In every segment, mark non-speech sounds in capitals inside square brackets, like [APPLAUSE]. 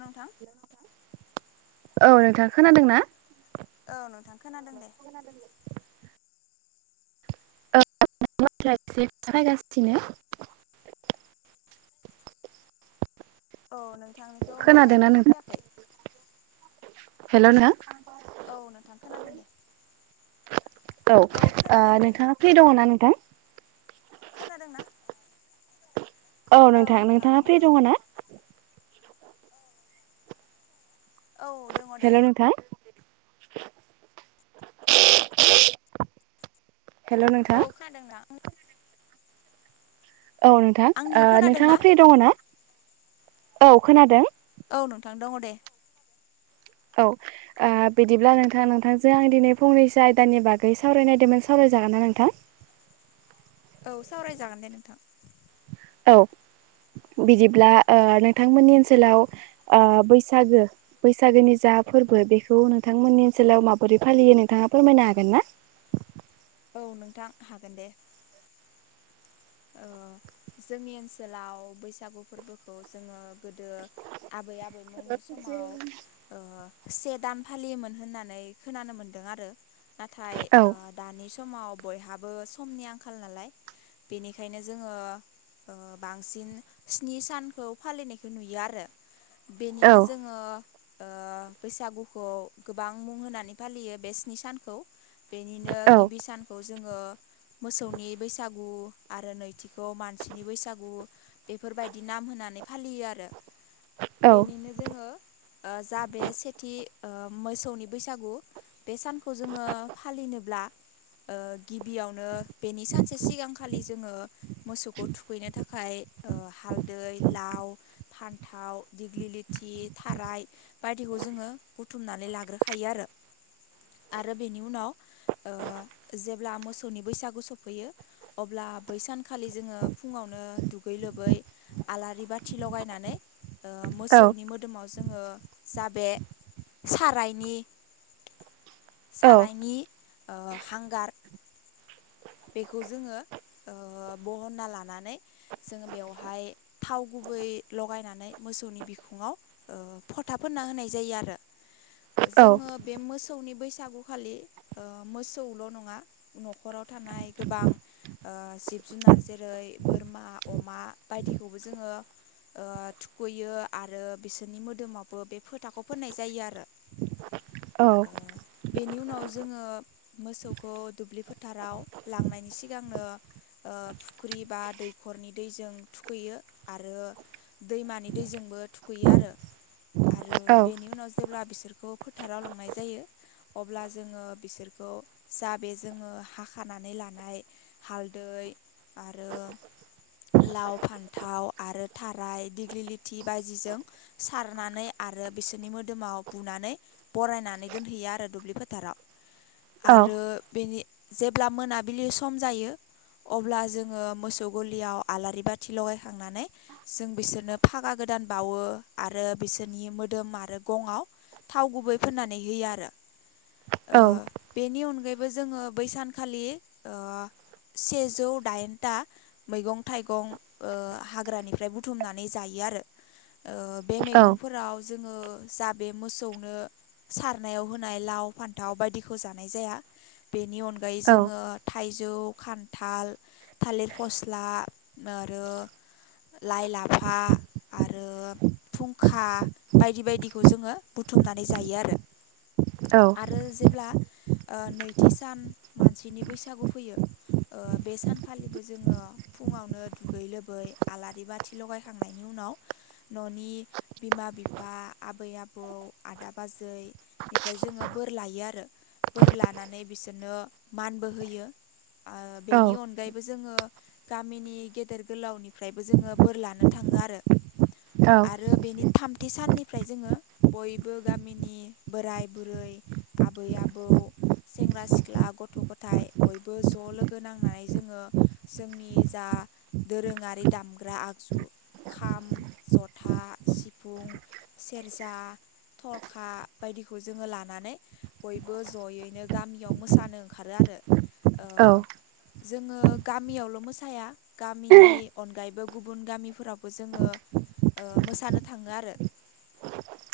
नोंथां औ नोंथाङा खोनादोंना औ नोंथां खोनादों दे [UNINTELLIGIBLE] औ बाथ्रा एसे सायगासिनो [INAUDIBLE] औ नोंथांनिखौ मोजाङै खोना नोंथां फैयाखै हेल' नोंथां औ नोंथां खोनादों दे औ खोनादों दे नोंथाङा फ्रि दङ ना नोंथां खोनादोंना औ नोंथां नोंथाङा फ्रि दङ ना औ दङ दे हेल' नोंथां हेल' नोंथां औ खोनादोंना औ नोंथां आंनिखौ ओ खोनादों ना नोंथाङा फ्रि दङ ना औ खोनादों औ नोंथां दङ दे। औ ओ बिदिब्ला नोंथां नोंथांजों आं दिनै फंनैसो आयदानि बागै सावरायनायदोंमोन सावराय जागोना नोंथां औ सावरायजागोन दे नोंथां औ बिदिब्ला ओ नोंथांमोननि ओनसोलाव ओ बैसागो बैसागोनि जा फोरबो बेखौ नोंथांमोननि ओनसोलाव माबोरै फालियो नोंथाङा फोरमायनो हागोन ना औ नोंथां हागोन दे ओ [INAUDIBLE] जोंनि ओनसोलाव बैसागु फोरबोखौ जोङो गोदो आबै आबौ औ मोननि समाव ओ से दान फालियोमोन होननानै खोनानो मोन्दों आरो नाथाय ओ दानि सम आव बयहाबो समनि आंखाल नालाय बेनिखायनो जोङो ओ बांसिन स्नि सानखौ फालिनायखौ नुयो आरो बेनिनो जोंङो ओ बैसागुखौ गोबां मुं होनानै फालियो बे स्नि सानखौ। बेनिनो गिबि सानखौ जोंङो मोसौनि बैसागु आरो नैथिखौ मानसिनि बैसागु बेफोरबायदि नाम होनानै फालियो आरो। बेनिनो जोंङो ओ जा बे सेथि ओ मोसौनि बैसागु बे सानखौ जोंङो फालिनोब्ला ओ गिबियावनो बेनि सानसे सिगां खालि जोंङो मोसौखौ थुखैनो थाखाय ओ हालदै लाव फान थाव दिग्लिलिथि थाराय बायदिखौ जोंङो बुथुमनानै लाग्रोखायो आरो आरो बेनि उनाव ओ जेब्ला मोसौनि बैसागु सफैयो अब्ला बै सानखालि जोंङो फुंङावनो दुगै लोबै आलारि बाथि लगायनानै ओ मोसौनि मोदोमाव जोंङो जा बे सारायनि सारायनि ओ हांगार बेखौ जोंङो ओ बहनना लानानै जोंङो बेवहाय थाव गु गुबै लगायनानै मोसौनि बिखुंङाव ओ फथा फोनना होनाय जायो आरो। [INAUDIBLE] जोंङो बे मोसौनि बैसागुखालि ओ मोसौल' नंङा न'खराव थानाय गोबां ओ जिब जुनार जेरै बोरमा अमा बायदिखौबो जोङो ओ। ओ थुखैयो आरो बिसोरनि मोदोमावबो बे फोथाखौ फोननाय जायो आरो। औ। ओ बेनि उनाव जोंङो मोसौखौ दुब्लि फोथाराव लांनायनि सिगांनो ओ फुख्रि बा दैखरनि दैजों थुखैयो आरो दैमानि दै जोंबो थुैयो आरो आरो बेनि उनाव जेब्ला बि बिसोरखौ फोथाराव लांनाय जायो अब्ला जोंङो बिसोरखौ जा बे जोंङो हाख खानानै लानाय हालदै आरो लाव फान्थाव आरो थाराय दिग्लिलिथि बाजिजों सारनानै आरो बिसोरनि मोदोमाव बुनानै बरायनानै दोनहैयो आरो दुब्लि फोथाराव। आरो बेनि जेब्ला मोनाबिलि सम जायो। अब्ला जोंङो मोसौ गलियाव आलारि बाथि लगायखांनानै जों बिसोरनो फागा गो दान बाववो आरो बिसोरनि मोदोम आरो गंआव थाव गुबै फोननानै होयो आरो ओ बेनि अनगायैबो जोंङो बैसानखालि ओ सेजौ दाइनथा मैगं थाइगं ओ हाग्रानिफ्राय बुथुमनानै जायो आरो ओ बे मैगंफोराव जोंङो जा बे मोसौनो सारनायाव होनाय लाव फान्थाव बायदिखौ जानाय जाया। बेनि अनगायै जोंङो थाइजौ खान्थाल थालिर फस्ला आरो लाइ लाफा आरो फुंखा बायदि बायदिखौ जोंङो बुथुम थुमनानै जायो आरो आरो जेब्ला ओ नै थि सान मानसिनि बैसागु फैयो। ओ बे सानखालिबो जोंङो फुंङावनो दुगै लोबै आलारि बाथि लगायखांनायनि उन नाव न'नि बिमा बिफा आबै आबौ आदा बाजै बेनिफ्राय जोंङो बोर लायो आरो बोर लानानै बिसोरनो मानबो होयो। ओ बेनि अनगायैबो जोंङो गामिनि गेदेर गोलावनिफ्रायबो जोंङो बोर लानो थां ङो आरो आरो बेनि थाम थि साननिफ्राय जोंङो बयबो गामिनि बोराय बुरै आबै आबौ सेंग्रा सिख्ला गथ' गथाय बयबो ज' लोगो नांनानै जोंङो जोंनि जा दोरोंङारि दामग्रा आगजु खाम जथा सिफुं सेरजा थरखा बायदिखौ जोंङो लानानै बयबो जयैनो गामियाव मोसानो ओंखारो आरो औ जोंङो गामियावल' मोसाया गामिनि अनगायैबो गुबुन गामिफोरावबो जोंङो ओ मोसानो थांङो आरो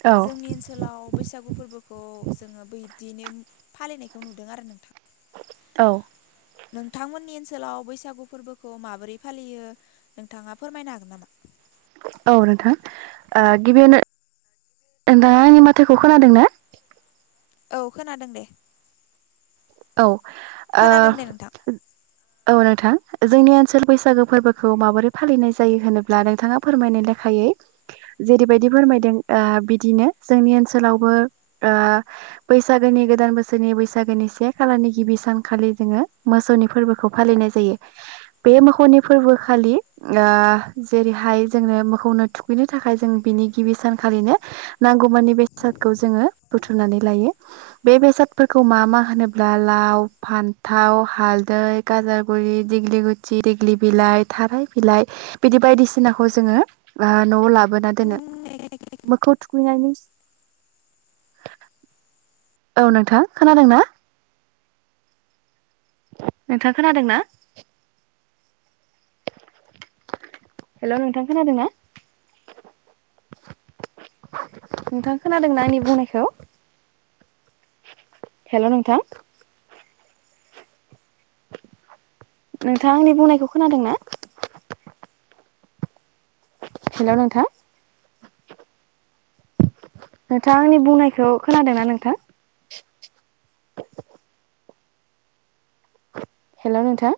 औ जोंनि ओनसोलाव बैसागु फोरबोखौ जोंङो बैदिनो फालिनायखौ नुदों आरो नोंथां औ नोंथांमोननि ओनसोलाव बैसागु फोरबोखौ माबोरै फालियो नोंथांङा फोरमायनो हागोन नामा? औ नोंथां ओ गिबियावनो नोंथांङा आंनि माथोयखौ खोनादों ना? औ खोनादों दे औ ओ खोनादों दे औ नोंथां जोंनि ओनसोल बैसागो फोरबोखौ माबोरै फालिनाय जायो होनोब्ला नोंथांङा फोरमायनाय लेखायै जेरैबायदि फोरमायदों ओ बिदिनो जोंनि ओनसोलावबो ओ बैसागोनि गोदान गोदान बोसोरनि बैसागोनि से खालारनि गिबि सानखालि जोंङो मोसौनि फोरबोखौ फालिनाय जायो। बे मोखौनि फोरबो खालि खालि आ जेरैहाय जोंनो मोखौनो थुखैनो थाखाय जों बिनि गिबि सानखालिनो नांगौमानि बेसादखौ जोंङो बुथुमनानै लायो बे बेसादफोरखौ मा मा होनोब्ला दालाव फान्थाव हालदै गाजरगुरि दिग्लि गुथि दिग्लि बिलाइ थाराय बिलाइ बिदि बायदिसिनाखौ जोंङो ओ न'आव लाबो बोना दोनो नोंथां मोखौ थुखैनायनि सि औ नोंथां खोनादोंना? नोंथांङा खोनादों ना? हेलौ नोंथां खोनादों ना? नोंथां खोनादोंना आंनि बुंनायखौ? हेलौ नोंथां नोंथांङा आंनि बुंनायखौ खोनादों ना? हेलौ नोंथां नोंथांङा आंनि बुंनायखौ खोनादोंना नोंथां? [INAUDIBLE] हेलौ नोंथां